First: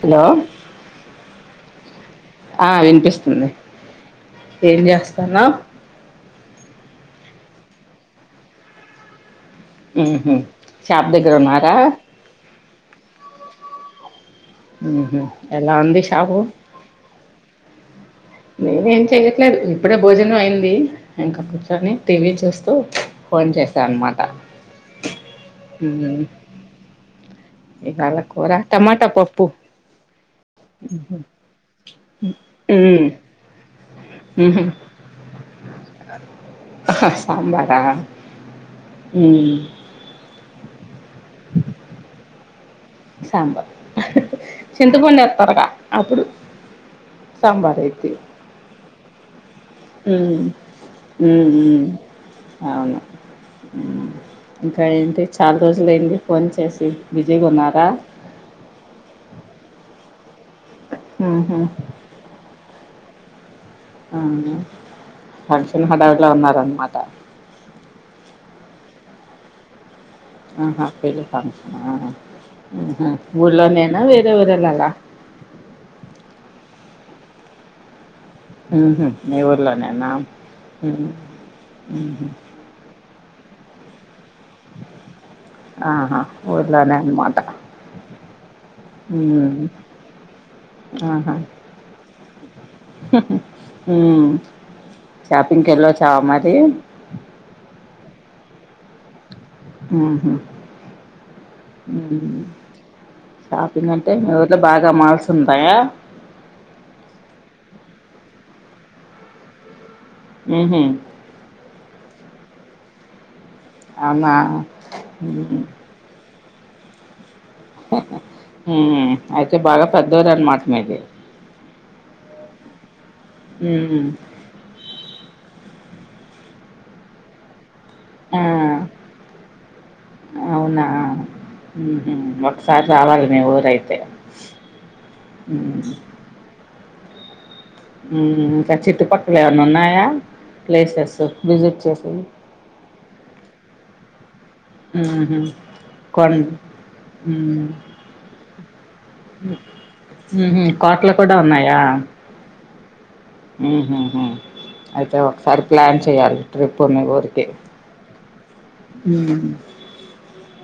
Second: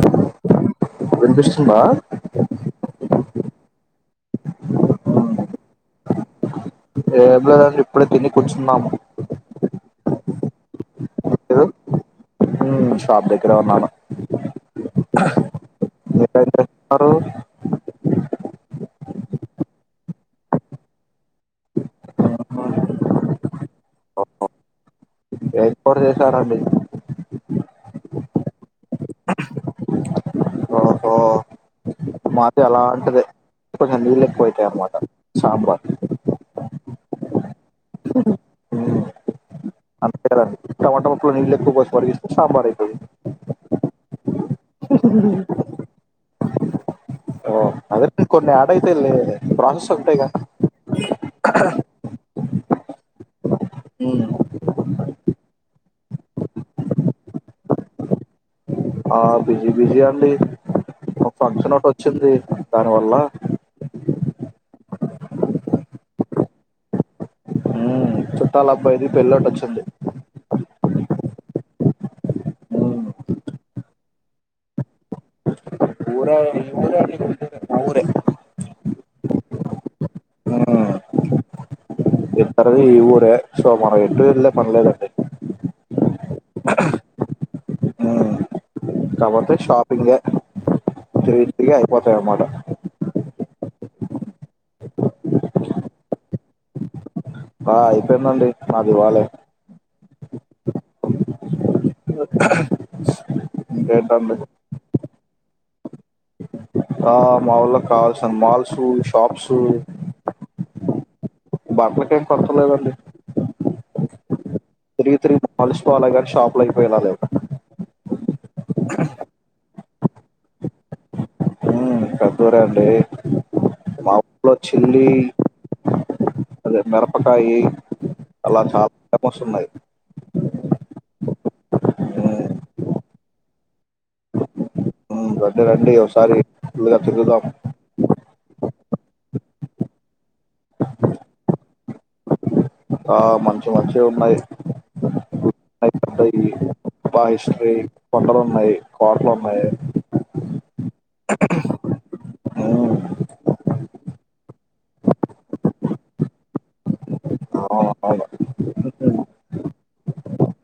Hello వినిపిస్తుందా ఆ వినిపిస్తుంది ఏం చేస్తానావ్ ఏమి లేదండి ఇప్పుడే తిని కూర్చున్నాము ఉహు షాప్ దగ్గర మీరు ఉన్నారా ఉమ్, [inaudible] ఉహ్మ్ ఎలా ఉందిషాపు మీరేం చేస్తున్నారు నే ఏం చెయ్యట్లేదు ఇప్పుడే భోజనం అయింది ఇంకా కూర్చొని టీవీ చూస్తూ ఫోన్ చేస అని మాట ఏం కూర చేసారండి ఇవాల కూరా టమాటా పప్పు ఓహో మాది ఉమ్ అలాంటిదే కొంచెం నీళ్ళు ఉహు ఎక్కువైతాయి అన్నమాట సాంబార్ సాంబారా అంతేనండి టమాటా ముక్కలో నీళ్ళు ఎక్కువ పోసి మరిగిస్తే సాంబార్ ఇడ్లీ సాంబార్ చింతపండు వేతరుగా అప్పుడు సాంబార్ అదే అయిద్ది కొన్ని ఎడ్ అయితయిలే ప్రాసెస్ ఒకటేగా ఉమ్ ఉమ్ ఉమ్ అవును ఉ ఇంకా ఏంటి చాలా రోజులు ఏంది ఫోన్ చేసి బిజీగా ఉన్నా ర బిజి అండి ఒక ఫంక్షన్ ఒటి వచ్చింది దానివల్ల ఆ ఫంక్షన్ హడవులో ఉన్న అన్నమాట ఉమ్ చుట్టాల అబ్బాయిది పెళ్ళోటోచ్చింది ఆహా పెళ్లికను ఉమ్ మ ఊళ్ళోనేనా వేరెవురెళ్లల ఊర ఉహు మీఊర్లోనేనా సరది ఈ ఊరే సో మనం ఎటు అల్లే పనీలేదండి ఆహా ఊర్లోనే అనమాటా కాకపోతే షాపింగే ఆహా జేతిగా అయిపోతాయి అనమాట ఉమ్ షాపింగ్కెల్లోచ్చ మరి ఆ అయిపోయిందండి మాది ఇవ్వాలే ఉహు ఉమ్ షాపింగ్ అంటే మీ ఇంకేంటండి ఊర్లో బాగా మాల్స్ ఉంటాయా ఆ మావుల్లో కావలసినన్ని మాల్సు షాప్సు ఉహు బట్టలకేం కొరత లేదండి అమా తిరిగి తిరిగి అలసిపోవాలే గాని షాప్లు అయిపోయేలా లెవ్ పెద్దూరే అనమాట మీది ఉమ్ పెద్దూరే అండి హ్మ్. మా ఊల్లో చిల్లి అదే మిరపకాయ్ ఆ! అల కపమోస్తున్నాయి ఉహు ఒకసారి రావాలి మీ ఊరైతే ఉమ్ రండి హ్మ్. రండి ఓసారి ఫుళ్ళుగా తిరుగుదాం ఉహు ఇంకా చుట్టుపక్కల ఏమన్న ఉన్నాయా ప్లేసెస్ విజిట్ చేసేవీ ఆ మంచి మంచి ఉన్నాయి ఉహు అద్దయి బా హిస్ట్రీ కొండలు ఉన్నాయి కోటలు ఉన్నాయి ఉహు కోట్లు కూడా ఉన్నాయా మ్మ్. ఉహ్ అయితే ఒకసారి ప్లాన్ చేయ్యాలి ట్రిప్పునే కోరి తే అవును, అవును. ఉ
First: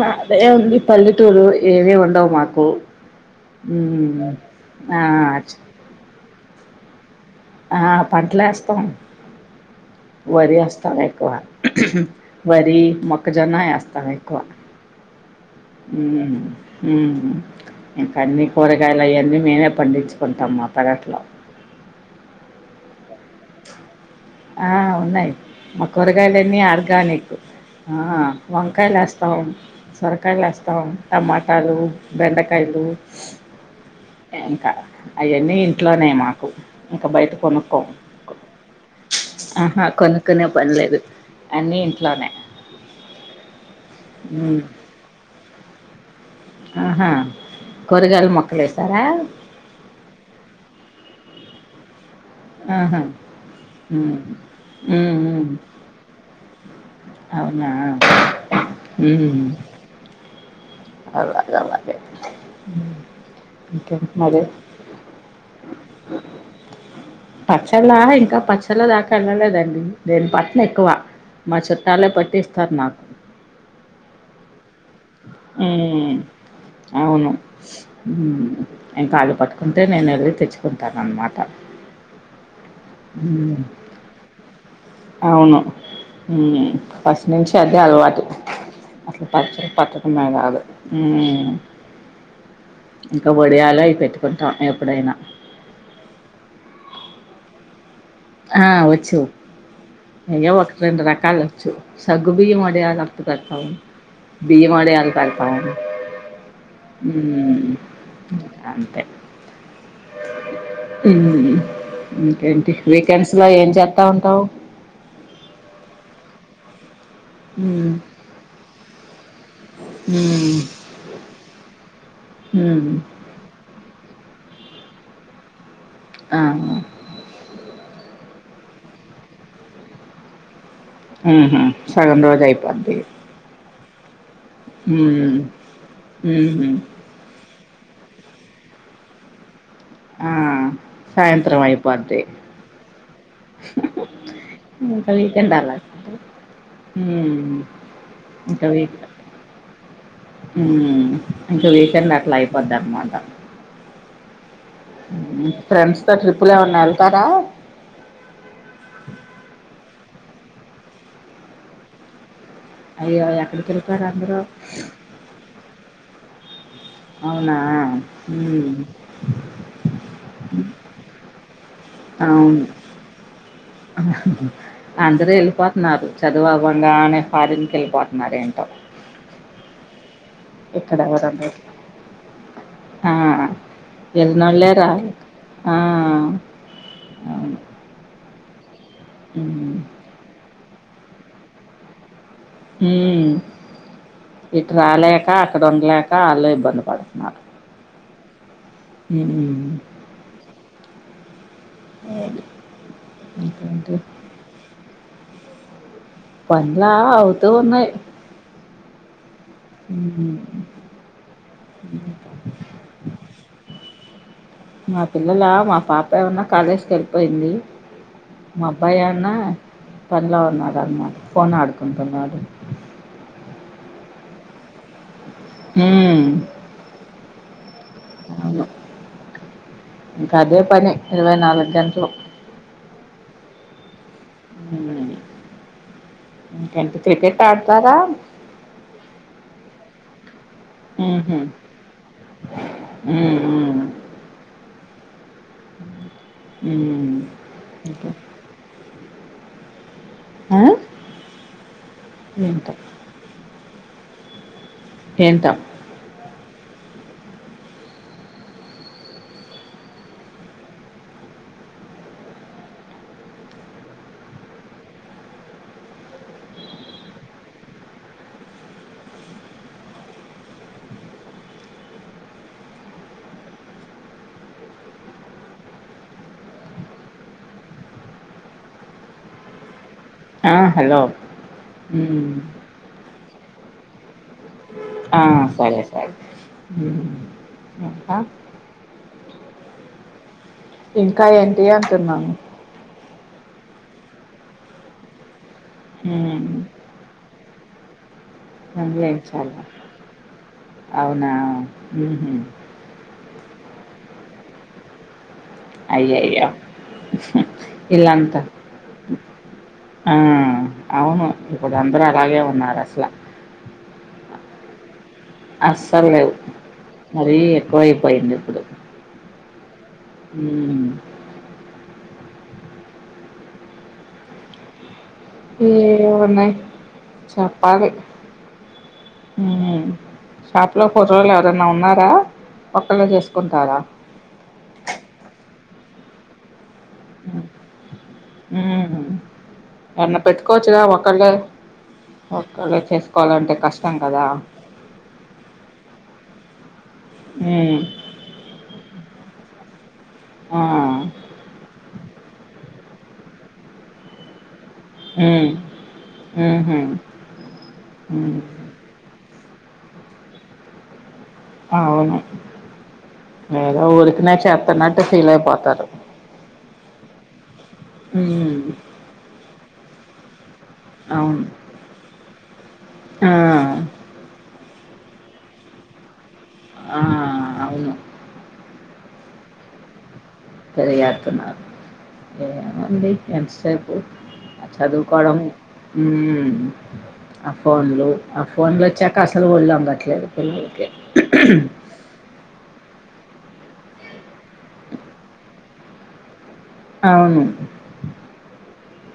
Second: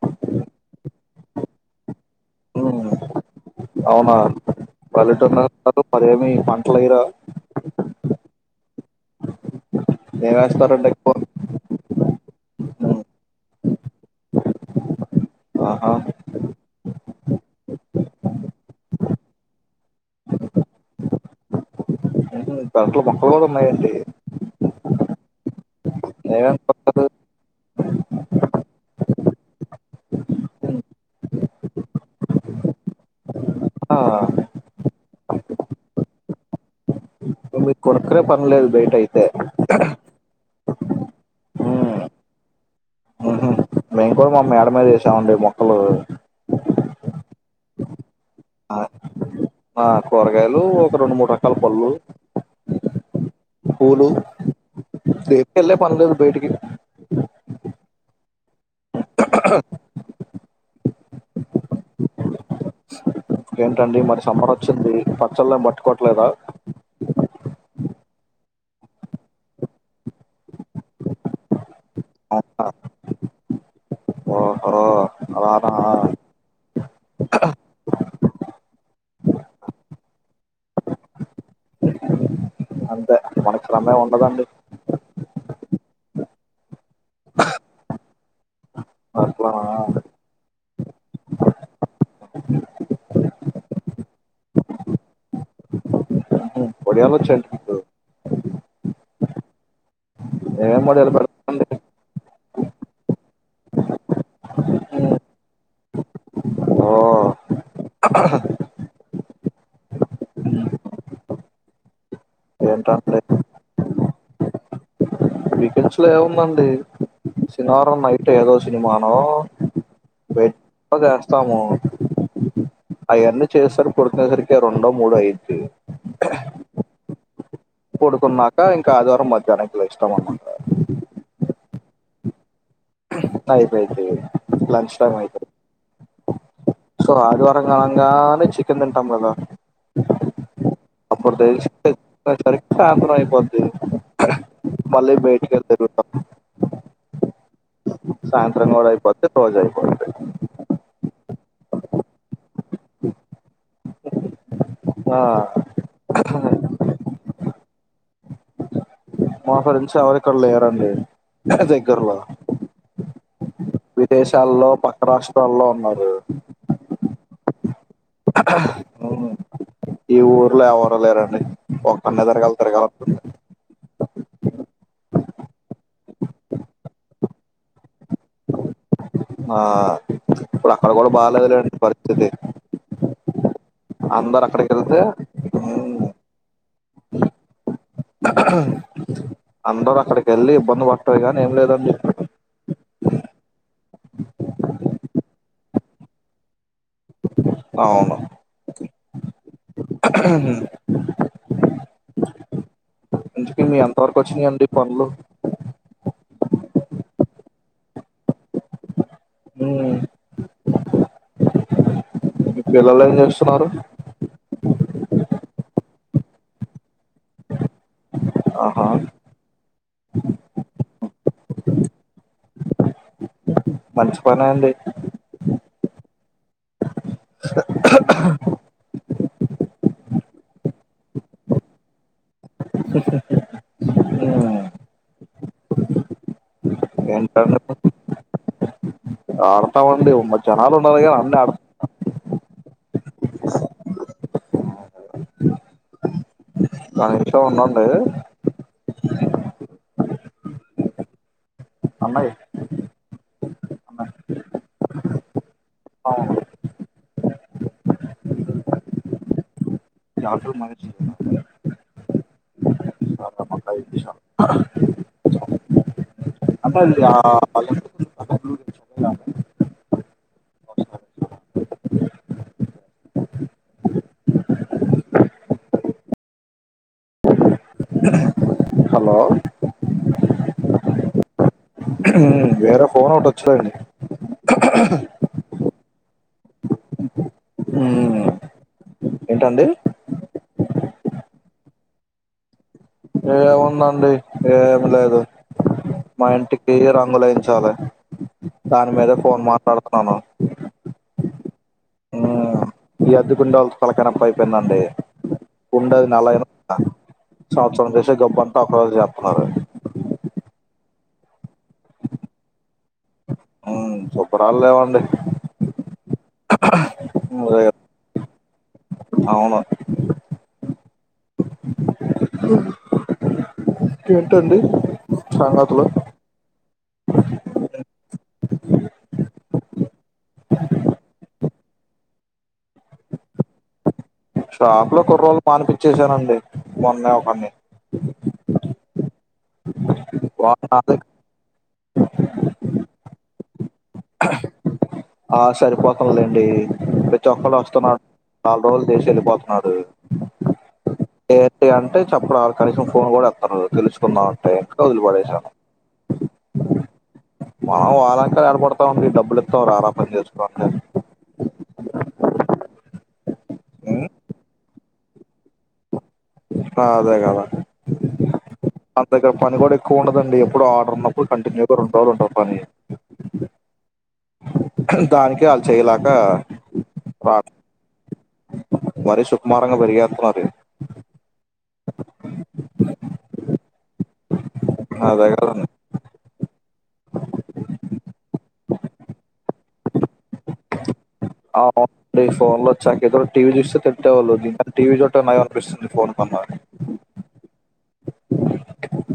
మదేముంది పల్లెటూరు ఏవి ఉండవు మాకు మ్మ్. అవునా హ్మ్. ఆ! చ్ పల్లెటన్నారు మరేమి పంటలు ఎయిర ఆ ప్యాంట్లేస్త ఏం వరి వేస్తారండి ఎస్తాం ఎక్కువ వరి మ్మ్. మొక్కజొన్న ఏస్తాం ఎక్కువ ఆహా ఉమ్ ఉమ్ ఇంకా అన్నీ కూరగాయలు ఆయనీ మేమే పండించుకుంటాం మా పెరట్లో దాంట్లో మొక్కలు కూడా ఉన్నాయండి ఆ ఉన్నాయి మా ఏమేమి కూరగాయలన్నీ కొనుక్కోరు? ఆర్గానిక్ ఆ వంకాయలు వేస్తాం సొరకాయలు ఉమ్, వేస్తాం టమాటలు బెండ కాయలు ఆ, ఇంకా అయ్యాన్నీ ఇంట్లోనే మాకు బయట మీరు కొనుక్కోం కొనుక్కునే పన్లేదు బయటైతే పన్లేదు అన్నీ ఇంట్లోనే ఉహు మేము కూడా మా మ్మ్ మేడ మీద ఎసామండి మొక్కలు ఆహా కూరగాయల మొక్కలు ఏసారా ఆ కూరగాయలూ ఒక రొండు మూడు రకాల పళ్ళు ఆహా హమ్ పూలు ఉమ్మ్ మ్మ్ దేనికెళ్ళే పని లేదు బయటికి అవునా హమ్ అలాగలాగే ఏంటండి మరి సమ్మర్ ఒచ్చింది పచ్చళ్ళ ఏం పట్టుకోట్లేదా. పచ్చళ్ళా ఇంకా పచ్చళ్ళ దాకా ఎళ్ళలేదండి నేన్ పట్నేక్కువ మా చుట్టాలే అవునా పట్టిస్తార్ నాకు. అ అలానా ఉమ్ అవును మ్మ్ ఇంకాళ్ళు పట్టుకుంటే నేను ఎళ్ళి తెచ్చుకుంటానన్నమాట. [inaudible] అంతే [unintelligible] ఉండదండి. అవును హ్మ్ ఫస్ట్ నుంచి అదే అలవాటు. అట్లు అట్లానా పచ్చడి పట్టుకుండంరాదు మ్మ్... ఇంక వొడియాలయి పెట్టుకుంటాం ఎప్పుడైన. ఒడియాలొచ్చా అండి మీకూ. ఆ ఒచ్చు ఎయో ఒకటి ఏమేమి రెండు వడియాలు పెడతారండి రకాలొచ్చు. సగ్గు బియ్యం ఒడియాలొకటి పెడతాం బియ్యం ఒడియాలు పెడతాం. ఓ మ్మ్ ఇంకన్తే. మ్మ్ ఇంకేంటి. ఏంటండి వీకెండ్స్లో ఏం చేత్తా ఉంటవ్. కెండ్స్లో ఏముందండీ మ్మ్ శనివారం నైట్ ఏదో సినిమానో మ్మ్ [unintelligible] చేస్తాము మ్మ్ అయన్నీ చేసరిక్ పడుకునేసరికి రొండో మూడో అయిద్ధీ. ఆ పడుకున్నాక ఇంకా ఆదివారం మధ్యాహ్ననికి లేస్తం అన్న మాట. ఉహూ సగం రోజు అయిపోద్ధీ. [unintelligible] లంచ్ టైమ్ అయిత ఊహూ సో ఆదివారం కనంగానే చికెన్ తింటాం గదా. మ్మ్ అప్పుడు తెలిసి సరికి సాయంత్రం అయిపోద్ది. ఇంకా మళ్ళీ వీకెండ్ బయటికెళ్లి అలా తిరుగుతాం. [unintelligible] మ్మ్ సాయంత్రం కూడా అయిపోద్ది రోజు అయిపోద్ది ఇంకా వీకెండ్ అట్లా అయిపోదన్నమాట. ఆ ఫ్రెండ్స్ తో ట్రిప్పులేమన్నా ఎళ్తారా. మా ఫ్రెండ్స్ ఎవరిక్కడ లేరండీ దగ్గర్లో. అయ్యో అది అక్కడి విదేశాల్లో పక్క రాష్ట్రాల్లో ఉన్నారు. అవునా మ్మ్ ఈ ఊర్లో ఎవరు లేరండి ఒక్కన్నే తిరగాలి అవును తిరగాలను అందరూ ఎళ్ళిపోతున్నారు చదువు అవ్వంగానె అనే ఫారిన్కి ఎళ్ళిపోతున్నారు ఏంటో ఆ ఇప్పుడక్కడ ఇక్కడ కూడా ఎవరందరూ బాలేదులేండి పరిస్థితి. అందరు ఎల్నోల్లే అక్కడికి వెళ్తే రారు. ఆ ఉమ్, హ్మ్ అందరు అక్కడికెళ్ళి ఇబ్బంది పట్టమే కానీ ఏం లేదండి. మ్మ్ ఇటు రాలేక అక్కడ ఉండలేక ఆల్లే ఇబ్బంది పడుతున్నారు అవును మ్మ్ [unintelligible] ఎంత వరకొచ్చినయన్డీ పనులు. పన్లా అవుతూ ఉన్నాయ్. ఉమ్, హూహు [inaudible] మీ పిల్లలు ఏం చేస్తున్నారు మా పిల్లలా మా పాప ఏమన్నా కాలేజ్కి ఎళ్ళిపోయింది. మా ఆహా అబ్బాయాన్నా పన్లో ఉన్నాడన్నమాట పోన్ ఆడుకుంటున్నాడు మంచి పనే అండీ హూం అవును ఇంకా అదే పని ఇరవై నాలుగు గంటలు ఉమ్, ఊ ఇంకెంత క్రికెట్ ఏంటండి ఆడతారా ఆడతామండి ఉమ్మ జనాలు ఉండాల గానీ అన్నీ ఆడు. ఊఉ హ్మ్. కనీషం ఉండండీ ఇంకా ఆ అన్నయ్య ఏంటొ ఏంటా అవును [unintelligible] [inaudible] సరే అమ్మ, ఐదు నిమిషాలు. అంటే ఈ ఆ [inaudible] హలో ఆ హలో ఊమ్ త ఫోన ఓటి ఒచ్చిదండి ఆ సరే సరే ఊమ్ అఆ మ్మ్. ఏంటండి ఇంకా ఏంటీ అంటున్నాను ఏముందండి ఏమి లేదు మా హ్మ్. ఇంటికి రంగులేయించాలి దాని మీదే పనులేం ఫోన్ చాలా మాట్లాడుతున్నాను ఊహు మ్మ్. ఈ అద్దికుండోళ్లతో తలకై నొప్పైపోయిందండీ. ఉండేది నెలైన అయ్యయ్యో! [inaudible] సంవత్సరం చేసే ఈళ్ళంతా గబ్బంతా ఒక్కరోజు చేత్తున్నారు. ఆ అవును ఇప్పుడు అందరూ అలాగే ఉన్నారు అసల ఊ చూపరాళ్లేవండి అస్సల్ లేవు మరీ అదే కదా. ఎక్కువ అయిపోయింది అవును హ్మ్. ఏంటండి సంగతులు ఏమున్నయ్ చెప్పాలి హూ షాప్ లో కుర్రోల్లు ఎవరైనా ఉన్నారా, ఒక్కళ్ళే జేసుకుంటారా. చేసానండి మొన్నే ఒకన్ని ఏన్న పెట్టుకోవచ్చుగా నాదే ఒకళ్ళె ఒకళ్ళే చేసుకోవాలంటే కష్టం కదా ఆ సరిపోతన్లేండీ ప్రతి ఒక్కళ్ళు హ్మ్. వస్తున్నా [inaudible] నాలుగుఛ రోజులు చేస్ ఎల్. పోతున్నారూ ఆ! ఏటే అంటే చెప్పడాలు కనీసం ఫోన్ గూడా ఎత్తరు పిలుసుకుందామంటే ఊ ఊహు మనం ఆలెంకన ఏడ పడతాం ఈ డబ్బులు ఇత్తాం రారా పని చేసుకో అంటే. అవును. ఉమ్, తన్నట్టు ఫీలై పోతారు ఆ అదే గదా ఉమ్ అంతగ పని గూడా ఎక్కువ ఉండదండి ప్పుడో ఆర్డర్ ఉన్నప్పుడు అవును కంటిన్యూగా రెండు రోజులు ఉంటది పని. ఆ దానికే ఆళ్ చేయలాక ఆ అవును మరీ సుకుమారంగ పెరిగేత్తున్నారే పెరిగేతున్నారు ఏముంది ఎంతసేపు అ అదే చదువుకోడం కదండి ఊ ఆ ఫోన్లు, ఆ ఫోన్ల్ ఒచ్చాక అస్సలు ఒళ్లు ఒంగట్లేదు పిల్లలకి. ఆ ఫోన్ లో సాంకేతో టీవీ చూస్తే తింటే వాళ్ళు దీకని టీవీ చోట్ట నయం అనిపిస్తుంది ఫోన్ కన్నా అవును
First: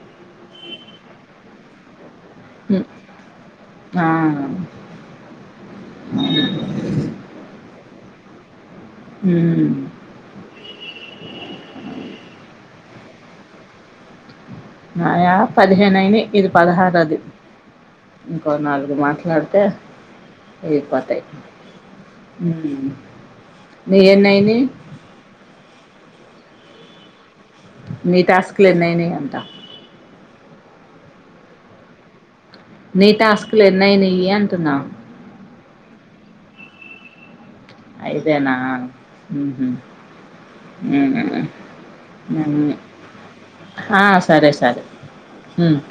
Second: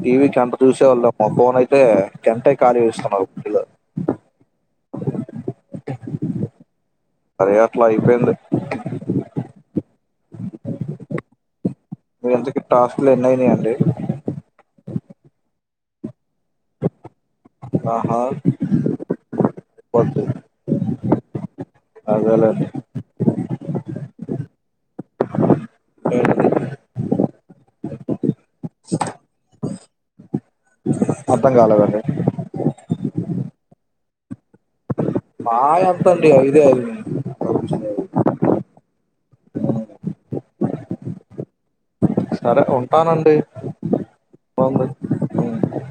టీవీ గంట చూసేవాళ్ళమ ఫోన్ అయితే గంటా ఖాళీ ఉమ్, వేస్తున్నారు ఇలా ఆ అరేట్లా అయిపోయింది ఉం మీ ఇంతకి టాస్లు ఎన్నైనాయి అండి నయా పదిహేను అయినాయి ఇది పదహారోది ఆహా ఇంకో నాలుగు మాట్లాడితే అయిపోతాయి అదే లెండి మీ ఎన్నైనాయి ఏంటది మీ టాస్క్లున్నాయి అంతా అర్థం కాల కండి నీ టాస్కులు ఎన్నయినా అంటున్నా నాయి ఎంత అండి ఐదే ఐదు ఐదు నా ఉహు ఉం ఉం సరే ఉంటానండి ఆ సరే సరే బాగుంది ఉమ్